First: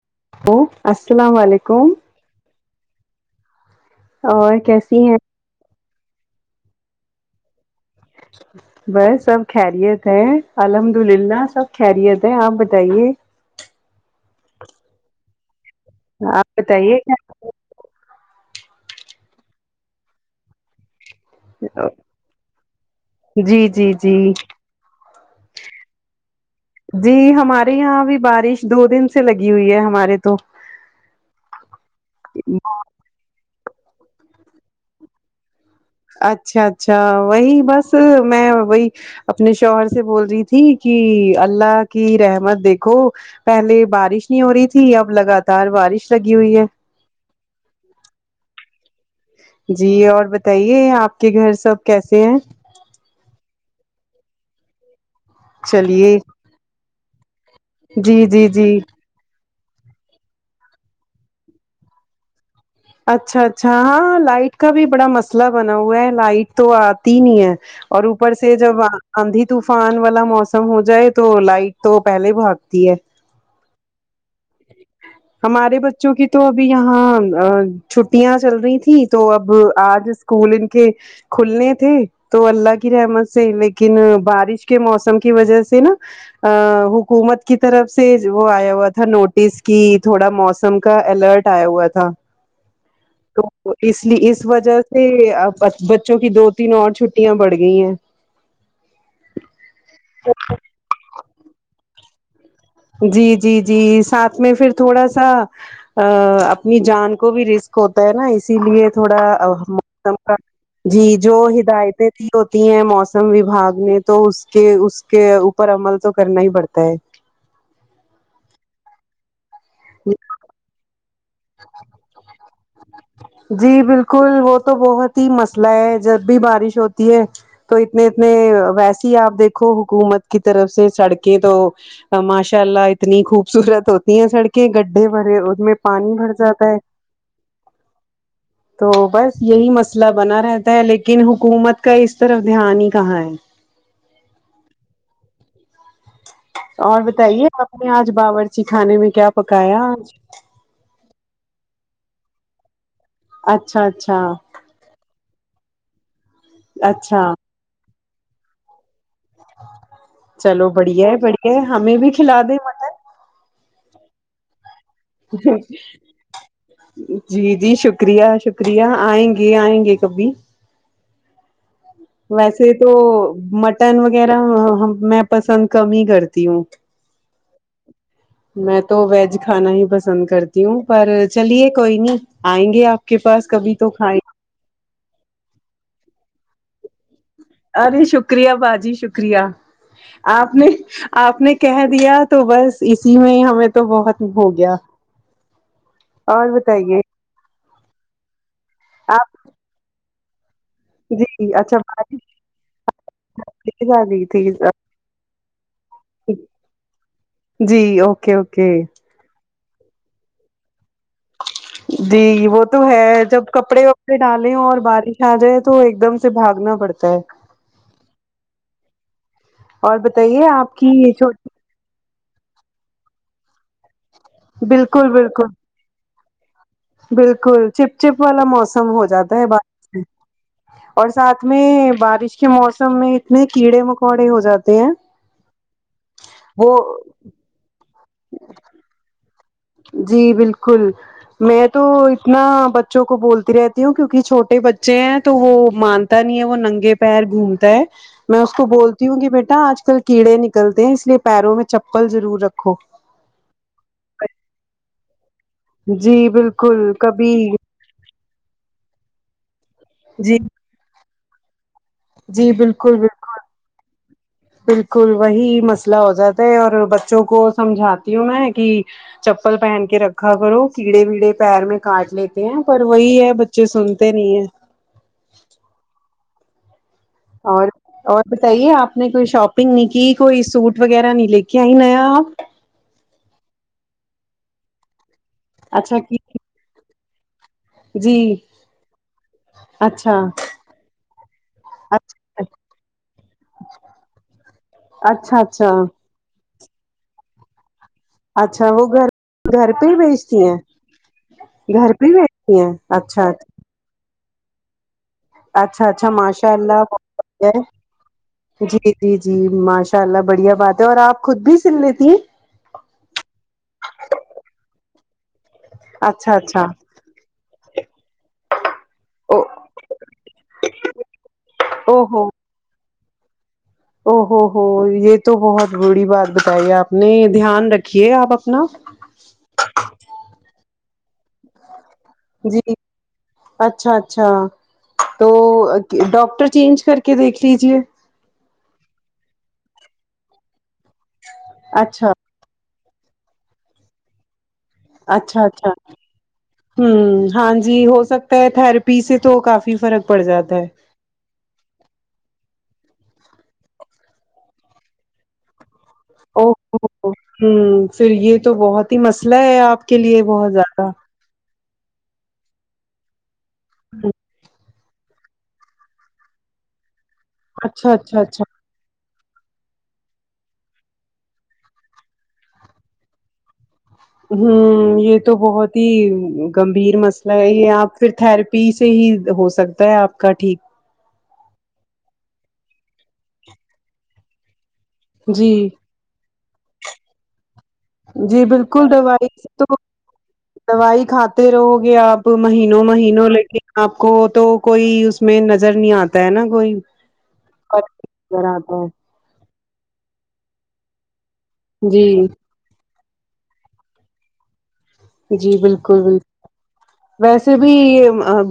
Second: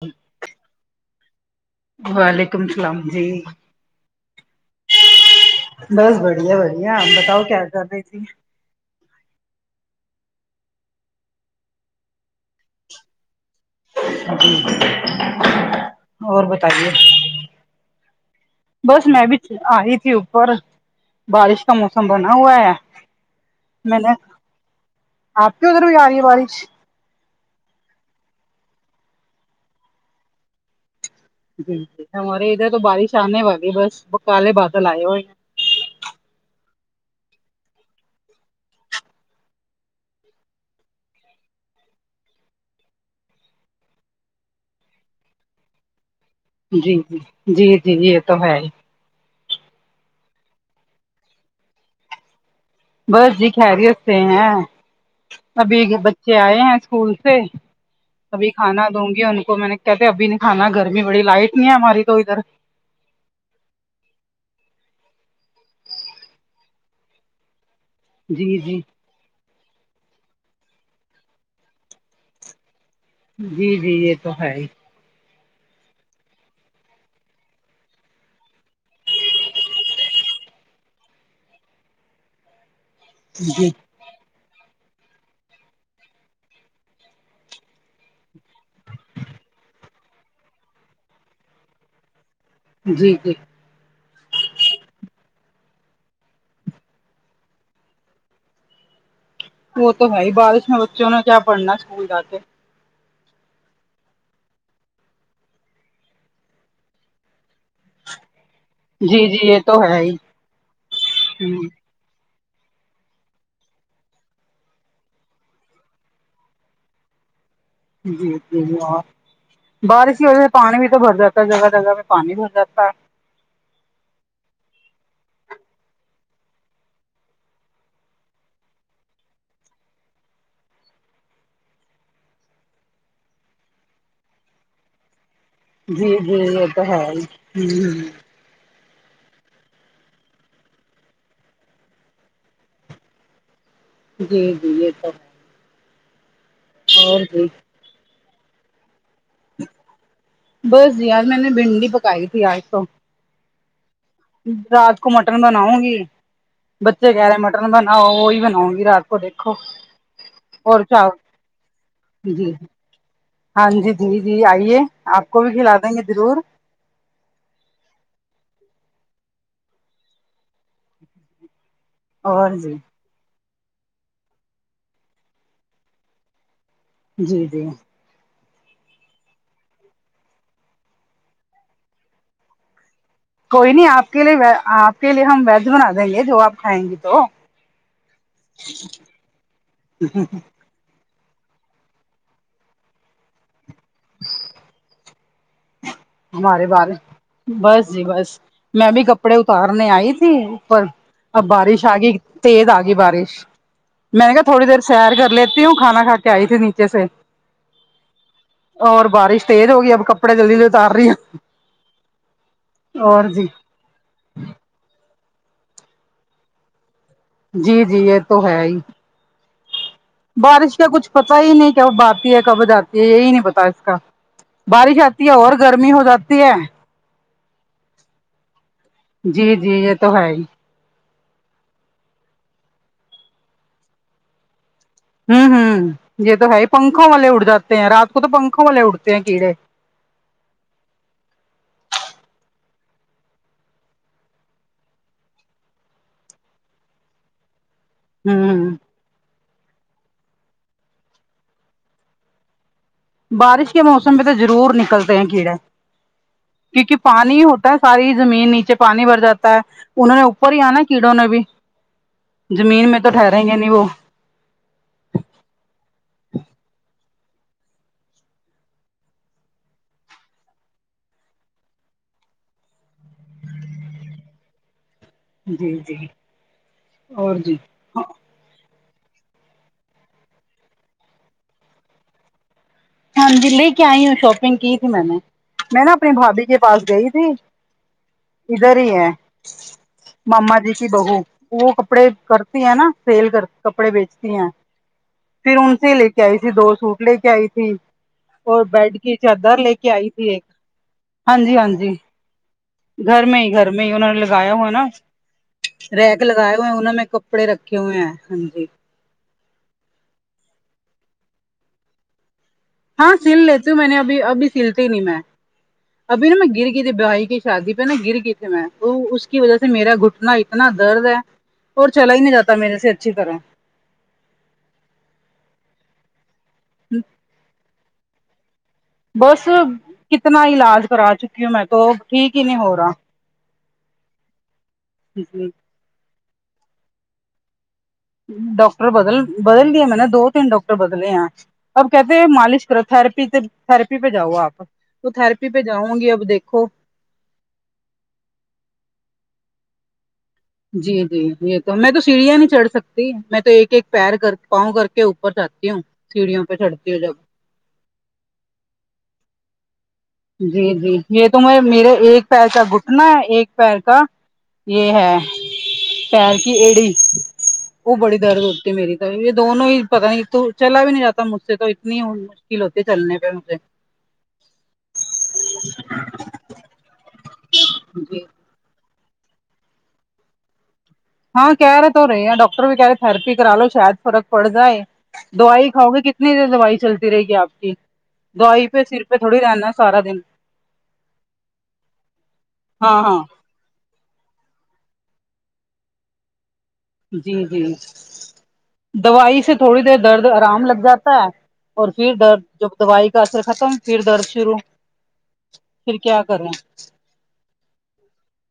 جی [unintelligible] hello السلام علیکم وعلیکم اللام جی اور کیسی ہیں بس بڑھیا بڑھیا بتاؤ کیا کر رہے ت بس سب خیریت ہے الحمد للہ سب خیریت ہے آپ بتائیے جی اور بتائیے بس میں بھی آئی تھی اوپر بارش کا موسم بنا ہوا ہے جی جی میں نے جی آپ کی ادھر بھی آ رہی ہے بارش جی ہمارے یہاں اب بارش دو دن سے لگی ہوئی ہے ہمارے تو جی جی ہمارے ادھر تو بارش آنے والی بس کالے بادل آئے ہوئے ہیں اچھا اچھا وہی بس میں وہی اپنے شوہر سے بول رہی تھی کہ اللہ کی رحمت دیکھو پہلے بارش نہیں ہو رہی تھی اب لگاتار بارش لگی ہوئی ہے جی جی جی جی یہ تو ہے ہی جی اور بتائیے آپ کے گھر سب کیسے ہیں بس جی خیریت سے ہیں ابھی چلیے بچے آئے ہیں اسکول سے جی جی ابھی جی کھانا دوں گی ان کو میں نے کہتے ابھی نہیں کھانا گرمی بڑی لائٹ نہیں ہے ہماری تو ادھر اچھا اچھا ہاں لائٹ کا بھی بڑا مسئلہ بنا ہوا ہے لائٹ تو آتی نہیں ہے اور اوپر سے جی جی جب آدھی طوفان والا موسم ہو جائے تو لائٹ تو پہلے بھاگتی ہے جی جی یہ تو ہے ہی ہمارے بچوں کی تو ابھی یہاں چھٹیاں چل رہی تھیں تو اب آج اسکول ان کے کھلنے تھے تو اللہ کی رحمت سے جی لیکن بارش کے موسم کی وجہ سے نا حکومت کی طرف سے وہ آیا ہوا تھا نوٹس کی تھوڑا موسم کا الرٹ ٹ آیا ہوا تھا جی ج تو اس لی اس وجہ سے بچوں کی دو تین اور چھٹیاں بڑھ گئی ہیں وہ تو بھائی بارش میں بچوں نے کیا پڑھنا اسکول جاتے جی جی جی ساتھ میں پھر تھوڑا سا ا اپنی جان کو بھی رسک ہوتا ہے نا اس اسی لیے تھوڑا جی جی یہ تو ہے ہی موسم کا جی جو ہوں، ہدایتیں ہوتی ہیں موسم وباگ نے تو اس کے اس کے اوپر عمل تو کرنا ہی پڑتا ہے جی جی بارش کی وجہ سے پانی بھی تو بھر جاتا ہے جگہ جگہ میں پانی بھر جاتا ہے جی بالکل وہ تو بہت ہی مسئلہ ہے جب بھی بارش ہوتی ہے تو اتنے اتنے ویسی ہی آپ دیکھو حکومت کی طرف سے سڑکیں تو ماشاء اللہ اتنی خوبصورت ہوتی ہیں سڑکیں گڈھے بھرے اس میں جی پانی بھر جی یہ جاتا ہے تو ہےائی ہ ہ تو بس یہی مسئلہ بنا رہتا ہے لیکن حکومت کا اس طرف دھیان ہی کہاں ہے جی جی یہ سب اور جی بتائیے آپ نے آج باورچی خانے میں کیا پکایا آج بس یار میں نے بھنڈی پکائی تھی آج تو اچھا اچھا رات کو مٹن بناؤں گی بچے کہہ اچھا رہے ہیں مٹن بناؤ وہی بناؤں گی رات کو دیکھ وہ چلو اور کیا بڑھیا ہے بڑھیا ہے ہمیں بھی کھلا جی دیں مٹن ہاں جی جی جی آئیے آپ کو بھی کھلا دیں گے ضرور ج جی جی شکریہ شکریہ آئیں گے آئیں گے کبھی اور ویسے جی تو مٹن وغیرہ میں پسند کم ہی کرتی ہوں جی جی میں تو ویج کھانا ہی پسند کرتی ہوں پر چلیے کوئی نہیں آئیں گے آپ کے پاس کوئی کبھی نہیں تو آپ کھائیں کے لیے آپ کے لیے ہم ویج بنا دیں گے جو آپ کھائیں گی تو ارے شکریہ باجی شکریہ آپ نے آپ نے کہہ دیا تو بس اسی میں ہمیں تو بہت ہو گیا اور ہمارے بارے بتائیے بس جی بس میں بھی کپڑے اتارنے آئی تھی اوپر آپ اب جی اچھا بارش آگی تیز آگی بارش تیز آ گئی میں نے کہ تھی تھوڑی دیر سیر کر لیتی ہوں کھانا کا کے آئی تھی نیچے سے جی اوکے اوکے اور بارش تیز ہوگی اب کپڑے جلدی جلدی اتار رہی ہو جی وہ تو ہے جب جی کپڑے پہ ڈالیں اور بارش آ جائے تو ایک دم سے بھاگنا پڑتا ہے جی جی یہ تو ہے ہی اور بتائیے آپ بارش کا کی کچھ یہ پتا چھوٹی ہی نہیں کب آتی ہے کب جاتتی ہے یہی نہیں پتا اس کا بارش بالکل آتی ہے بالکل اور گرمی ہو جاتی ہے بالکل چپ چپ والا موسم ہو جاتا ہے جی جی بارش یہ میں تو ہے ہی اور ساتھ میں بارش کے موسم میں اتنے کیڑے مکوڑے ہو جاتے ہیں ہوں ہوں یہ تو ہے وہ پنکھوں والے اٹھ جاتے ہیں رات کو تو پنکھوں والے اٹھتے ہیں کیڑے جی بالکل میں تو اتنا بچوں کو بولتی رہتی ہوں کیونکہ چھوٹے بچے ہیں تو وہ مان نہیں ہے وہ ننگے پیر گھومتا ہے میں اس کو ہوں بولتی ہوں کہ بیٹا آج کل کیڑے نکلتے ہیں اس لیے پیروں میں چپل ضرور رکھو بارش کے موسم میں تو ضرور نکلتے ہیں کیڑے جی بالکل کیونکہ کبھی پانی ہوتا ہے ساری زمین نیچے پانی بھر جاتا ہے انہوں نے جی اوپر ہی آنا کیڑوں نے بھی جی زمین بالکل میں تو بالکل ٹھہریں گے نہیں وہ بالکل وہی مسئلہ ہو جاتا ہے اور بچوں کو سمجھاتی ہوں میں کہ چپل پہن کے رکھا کرو کیڑے ویڑے پیر میں کاٹ لیتے ہیں پر وہی ہے بچے سنتے نہیں ہیں جی جی جی اور اور ہاں بتائیے آپ نے کوئی شاپنگ نہیں کی کوئی سوٹ وغیرہ نہیں لے کے آئی اپ ہاں جی لے کے آئی ہوں شاپنگ کی تھی میں نے میں نا اچھا اپنی کی بھابھی کے پاس گئی تھی جی ادھر ہی ہے اچھا ماما جی کی بہو وہ کپڑے اچھا کرتی ہے نا سیل کر کپڑے بیچتی ہیں اچھا پھر اچھا ان سے لے آئی تھی دو سوٹ لے کے آئی تھی اور اچھا وہ بیڈ گھر کی چادر گھر لے پہ کے ہی آئی تھی بیچتی ایک ہیں ہاں جی ہاں گھر جی پہ ہی بیچتی ہیں گھر اچھا میں ہی گھر میں ہی ان نے لگایا ہو نا اچھا اچھا ریک ماشاء لگائے ہوئے ہیں اللہ ان بہت میں کپڑے بڑھیا ہے رکھے ہوئے ہیں ہاں جی جی جی ماشاء اللہ بڑھیا بات ہے اور آپ خود بھی سن لیتی ہیں ہاں سل لیتی ہوں میں نے ابھی ابھی سلتی نہیں میں ابھی اچھا نا میں اچھا گر گئی تھی بوی کی شادی پہ ن گر گ اس کی او وجہ سے میرا گھٹنا اتنا درد ہے اور او چلا ہی ہو نہیں جاتا میل سے اچھی طرح او ہوو ہو یہ تو بہت بریی بات بتائی آپ نے دھیان رکھیے آپ اپنا بس کتنا علاج کرا چکی ہوں میں تو ٹھیک ہی نہیں جی ہو رہا اچھا اچھا تو جی ڈاکٹر چینج کر کے دیکھ لیجے ڈاکٹر بدل بدل دیا میں نے دو تین ڈاکٹر بدلے یہاں اب اچھا کہتے مالش کر تھرپی تو تھرپی پجاؤ آپ تو اچھا تھراپی پہ اچھا جاؤں گی اب دیکھو ہوں ہاں جی ہو سکتا ہے تھرپی سے تو کافی فرق پڑ جاتا ہے جی جی یہ تو میں تو سیڑھیاں نہیں چڑھ سکتی میں تو ایک ایک پیر کر پاؤں کر کے اوپر جاتی ہوں سیڑھیوں پہ چھڑتی ہو جب ہوں پھر یہ تو بہت ہی مسئلہ ہے آپ کے لیے بہت جی زیادہ جی یہ تو م میرے ایک پیر کا گٹنا ہے ایک پیر کا یہ ہے پیر کی ایڑی اچھا وہ بڑی اچھا درد اچھا ہوتی میری یہ دونوں ہی پتا نہیں تو چلا بھی نہیں جاتا مجھ سے تو اتنی مشکل ہوتی چلنے پہ مجھے ہ یہ تو بہت ہی گمبھیر مسئلہ ہے یہ آپ پھر جی تھرپی پی سے ہی ہو سکتا ہے آپ کا ٹھیک ہاں کہہ رہے تو رہے اں ڈاکٹر بھی کہہ رہے تھرپی کرا لو شاید فرق پڑ جائے جی دوائی کاؤ گے کتنی دیر دوائی چلتی رہے گی آپ کی جی دوائی پہ بالکل سر پہ دوائی تھوڑی سے تو رہنا سارا دن دوائی کھاتے رہو گے آپ مہینوں ہاں ہاں مہینوں لے کے آپ کو تو کوئی اس میں نظر نہیں آتا ہے نا کوئی جی جی فرق نہیں نظر آتا دوائی سے تھوڑی دیر درد آرام لگ جاتا ہے اور ہے پھر جی درد جب دوائی کا اثر ختم پھر درد شروع جی پھر بالکل بالکل کیا کریں ویسے بھی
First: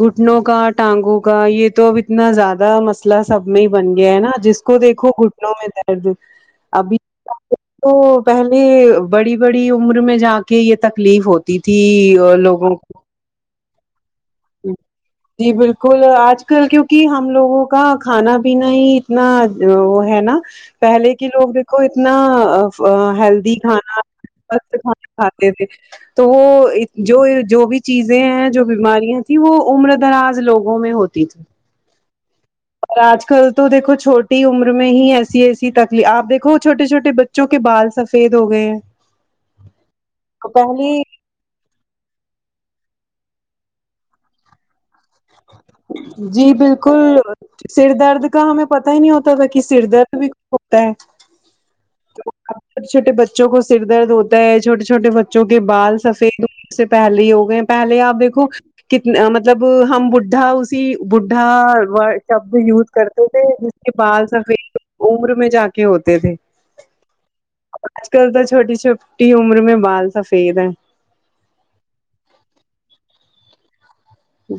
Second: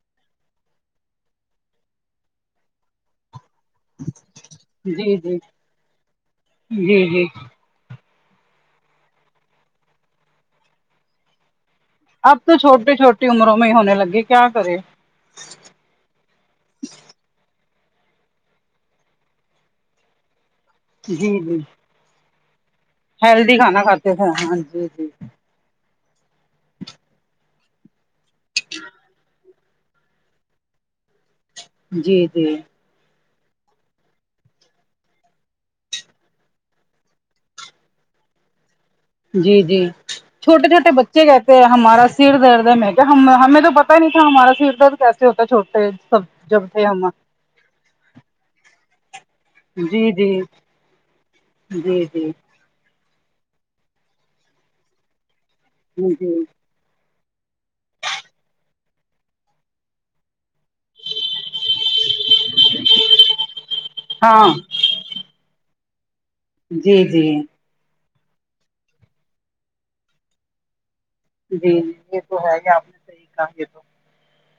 گھٹنوں کا ٹانگوں کا یہ تو اب اتنا زیادہ مس مسلہ سب میں ہی بن گیا ہے نا جس کو دیکھو جی جی گھٹنوں میں درد ابھی جی جی تو پہلے بڑی بڑی عمر میں جا کے یہ تکلیف ہوتی ت تھی اب اور تو لوگوں چھوٹٹی کو چھوٹی عمروں میں ہی ہونے لگی کیا کرے جی بالکل آج کل کیوںکہ ہم لوگوں کا کھانا پینا ہی اتنا وہ ہے نا پہلے جی کے لوگ جی دیکھو اتنا ہیلدی کھانا کھاتے تھے ہاں کھاناست جی کھانا جی کھاتا تھے تو وہ جو جو بھی چیزیں ہیں جو بیماریاں تھیں وہ عمر دراز لوگوں میں ہوتی تھی جی جی اور آج کل تو دھو چھوٹی عمر میں ہی ایسی ایسی تکلیف آپ دیکو چھوٹے چھوٹے بچے جو کہ بال سفید ہو گئے ہیں جی جی تو چھوٹے چھوٹے پہلے بچے گئے ہمارا سر درد ہے میں کیا ہمیں تو پتاہ نہیں تھا ہمارا سر درد کیسا جی بالکل سر درد کا ہمیں پت ہی نہیں ہوتا تھا کہ سر جی درد بھی [inaudible] جی [unintelligible] جی جی چھوٹے چھوٹے بچوں کو سر درد ہوتا ہےھوٹے چھوٹے بچوں کے بال جی سفید سے پہلے ہی ہو گئے ہیں پہلے آپ دیکھو کتنا مطلب ہم بھا اس بھا شبد یوز کرتے تھے جس کے بال ہاں سفید عمر میں جا کے ہوتے تھے جی جی آج کل تو چھوٹی چھوٹی عمر میں بال سفید ہے جی جی یہ تو ہے یہ آپ نے صحیح کہا یہ تو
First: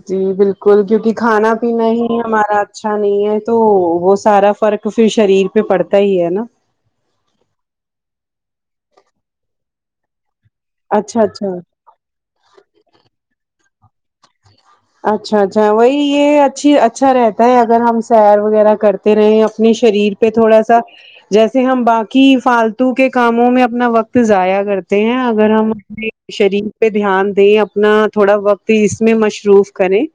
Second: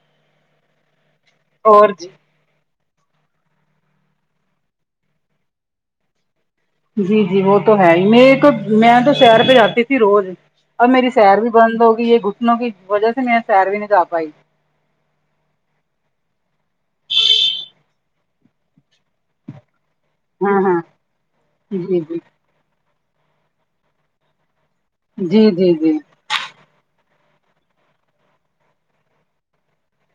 جی بالکل کیونکہ کھانا پینا اور ہی ہمارا اچھا نہیں ہے تو وہ سارا فرق پھر شریر پہ پڑتا ہی ہے نا جی جی وہ تو ہے ہی میرے کو میں تو شہیر پہ جاتی تھی روز اب میری اچھا سیر اچھا بھی بند ہوگی یہ گھٹنوں کی وجہ سے مری سیر بھی نہیں جا پائی اچھا اچھا وہی یہ اچھی اچھا رہتا ہے اگر ہم سیر وغیرہ کرتے رہے اپنے شریر پہ ہاں تھوڑا سا ہاں جیسے ہم جی جی باقی فالتو کے کاموں میں اپنا وقت ضائع کرتے اگر جی ہم جی جی اپنے شریر پہ دھیان دیں اپنا تھوڑا وقت اس میں مصروف کریں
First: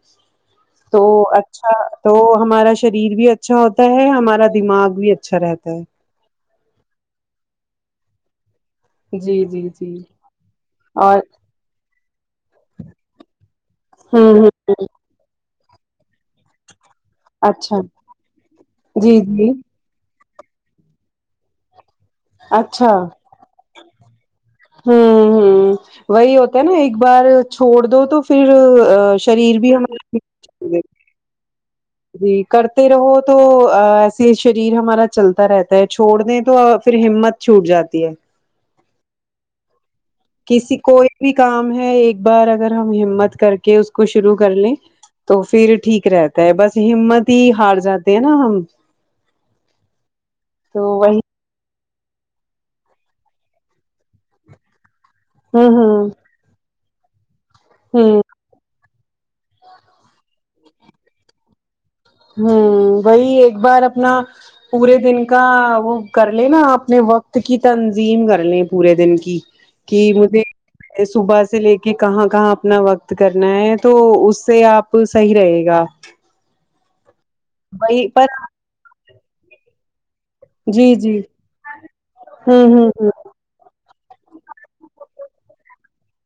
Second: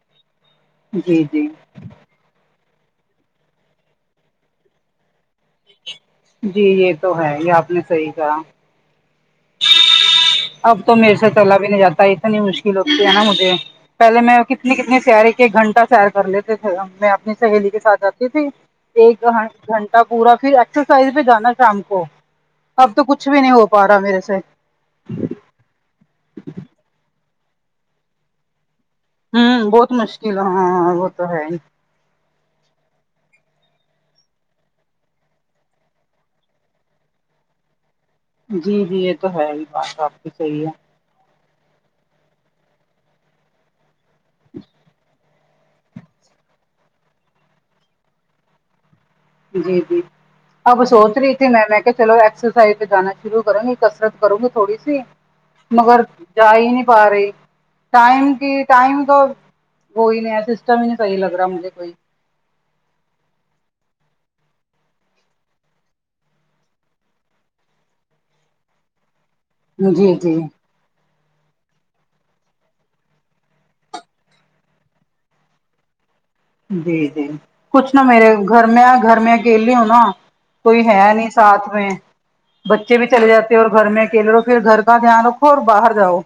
تو جی جی اچھا تو ہمارا شریر بھی اچھا ہوتا ہے ہمارا دماغ بھی اچھا رہتا ہے جی یہ تو ہے یہ آپ نے صحیح کہا جی جی جی اب تو میرے اور سے چلا بھی نہیں جاتا اتنی مشکل ہوتی ہے نا مجھے پہلے ہوں میں ہوں کتنی کتنی تیاری ایک گھنٹہ سیر کر لیتے تھے میں اپنی سہیلی کے اچھا ساتھ جاتی تھی جی ایک جی گھن پورا پھر ایکسرسائز بھی جانا شام کو اب اچھا تو کچھ بھی نہیں ہو پا رہا میرے سے ہوں ہ وہی ہوتا ہے نا ایک بار چھوڑ دو تو پھر ہوں شریر بھی بہت ہمارا مشکل ہاں وہ تو ہے ہی جی کرتے رہو تو ایسے شریر ہمارا چلتا رہتا ہے چھوڑ دیں تو پھر ہمت چھوٹ جاتی ہے جی جی یہ تو ہے ہی بات اپ کی صحیح کسی ہے کوئی بھی کام ہے ایک بار اگر ہم ہمت کر کے اس کو شروع کر لیں تو پھر ٹھیک رہتا ہے بس ہمت ہی ہار جاتے ہیں نا ہم جی جی تو اب سو وہی تریق میں میں کہ چلو ایککسرسائز تو جانا شرو کروں گی کسرت کروں گی تھوڑی سی ہوں مگر ہوں جا ہی نہیں پا رہی ہوں ٹائم کی ٹائم تو وہی نہیں ہے سسٹم ہی نہیں صحیح لگ رہا مجھے کوئی ہوں وہی ایک بار اپنا پورے دن کا وہ کر لے نا اپنے وقت کی تنظیم کر لیں پورے دن کی کہ جی جی مجھے صبح سے لے کے کہاں کہاں اپنا وقت کرنا ہے تو اس سے آپ بالکل صحی رہے گا جی جی کچھ نہا وہی پر میرے گھر میں گھر میں اکیل ہو نا کوئی جی ہے جی نہیں ساتھ میں ہوں ہوں بچے بھی ہ چلے جاتے اور گھر میں اکیلے رہو پھر گھر کا دھیان رکھو اور باہر جاؤ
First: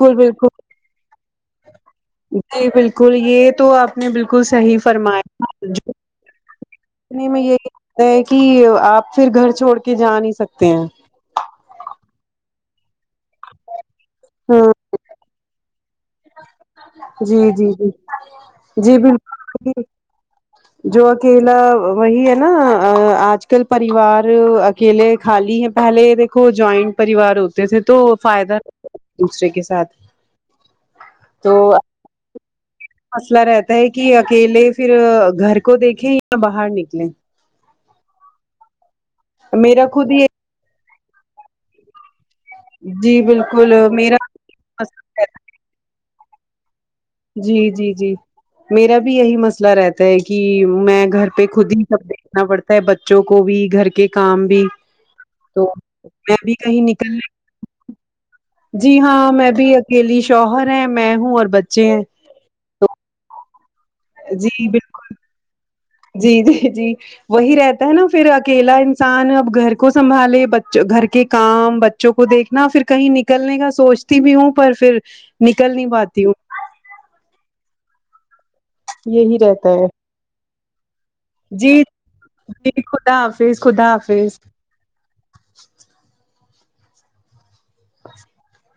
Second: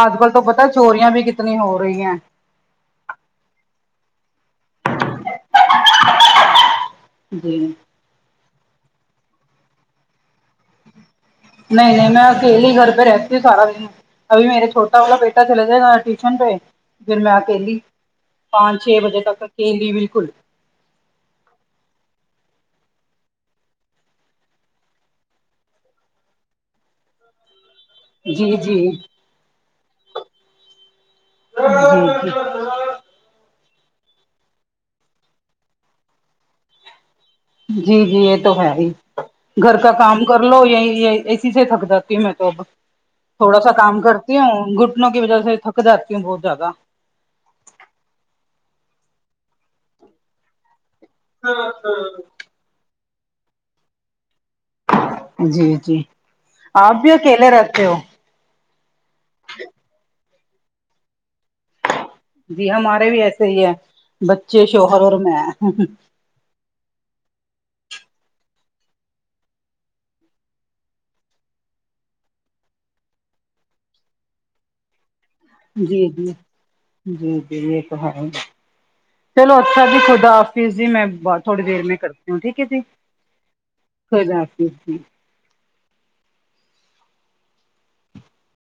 آج کل تو بالکل پتا چوریا بھی کتنی ہو رہی ہیں جی بالکل یہ تو آپ نے بالکل صحیح فرمایا لنے میں یہی جی لتا ہے کہ آپ پھر گھر چھوڑ کے جا نہیں سکتے ہیں نہیں نہیں میں اکیے ہی گھر پہ رہتی ہوں سارا دن ابھی میرے ہاں چھوٹا والا بیٹا چل ج گا ٹیوشن پہ پھر میں جی جی اکیلی جی پانچ جی چھ بجے تک بالکل اکیلی بالکل [unintelligible] جو اکیلا وہی ہے نا آج کل پریوار اکیلے خالی ہیں پہلے دیکھو جوائنٹ پریوار ہو تھے تو جی فائدہ جی جی دوسرے کے ساتھ تو مسئلہ رہتا ہے کہ اکیلے پھر گھر کو دیکھیں یا باہر نکلیں جی جی یہ تو ہے ہی گھر میرا کا خود کام ہی کر کر لو یہ ایسی سے تھک جاتی ہوں میں تو اب جی تھوڑا سا بالکل کام میرا کر تی ہوں گھٹنوں کی وجہ سے تھک جاتی ہ بہت زیادہ جی جی جی میرا بھی یہی مسئلہ رہتا ہے کہ میں گھر پہ خود ہی سب دیکھنا پڑتا ہے بچوں کو بھی گھر کے کام بھی تو جی جی میں بھی کہیں آپ بھی اکیلے رہتے نکلنا ہو جی ہاں میں بھی اکیلی شوہر ہے میں ہوں اور بچے ہیں جی ہمارے بھی ایسے ہی ہے بچے جی بالکل شوہر اور میں جی جی جی وہی رہتا ہے نا پھر اکیلا انسان اب گھر کو سنبھالے ب گھر کے کام بچوں کو دیکھنا پھر کہیں نکلنے کا سوچتی بھی ہوں پر پھر نکل نہیں جی پاتی جی ہوں جی جی یہ کہ یہی چلو رہتا اچھا ہے جی خد حافظ جی میں تھوڑی جی دیر میں کرتی ہوں ٹھیک ہے جی خدا حافظ خدا حافظ جی جوں [inaudible] ا [inaudible]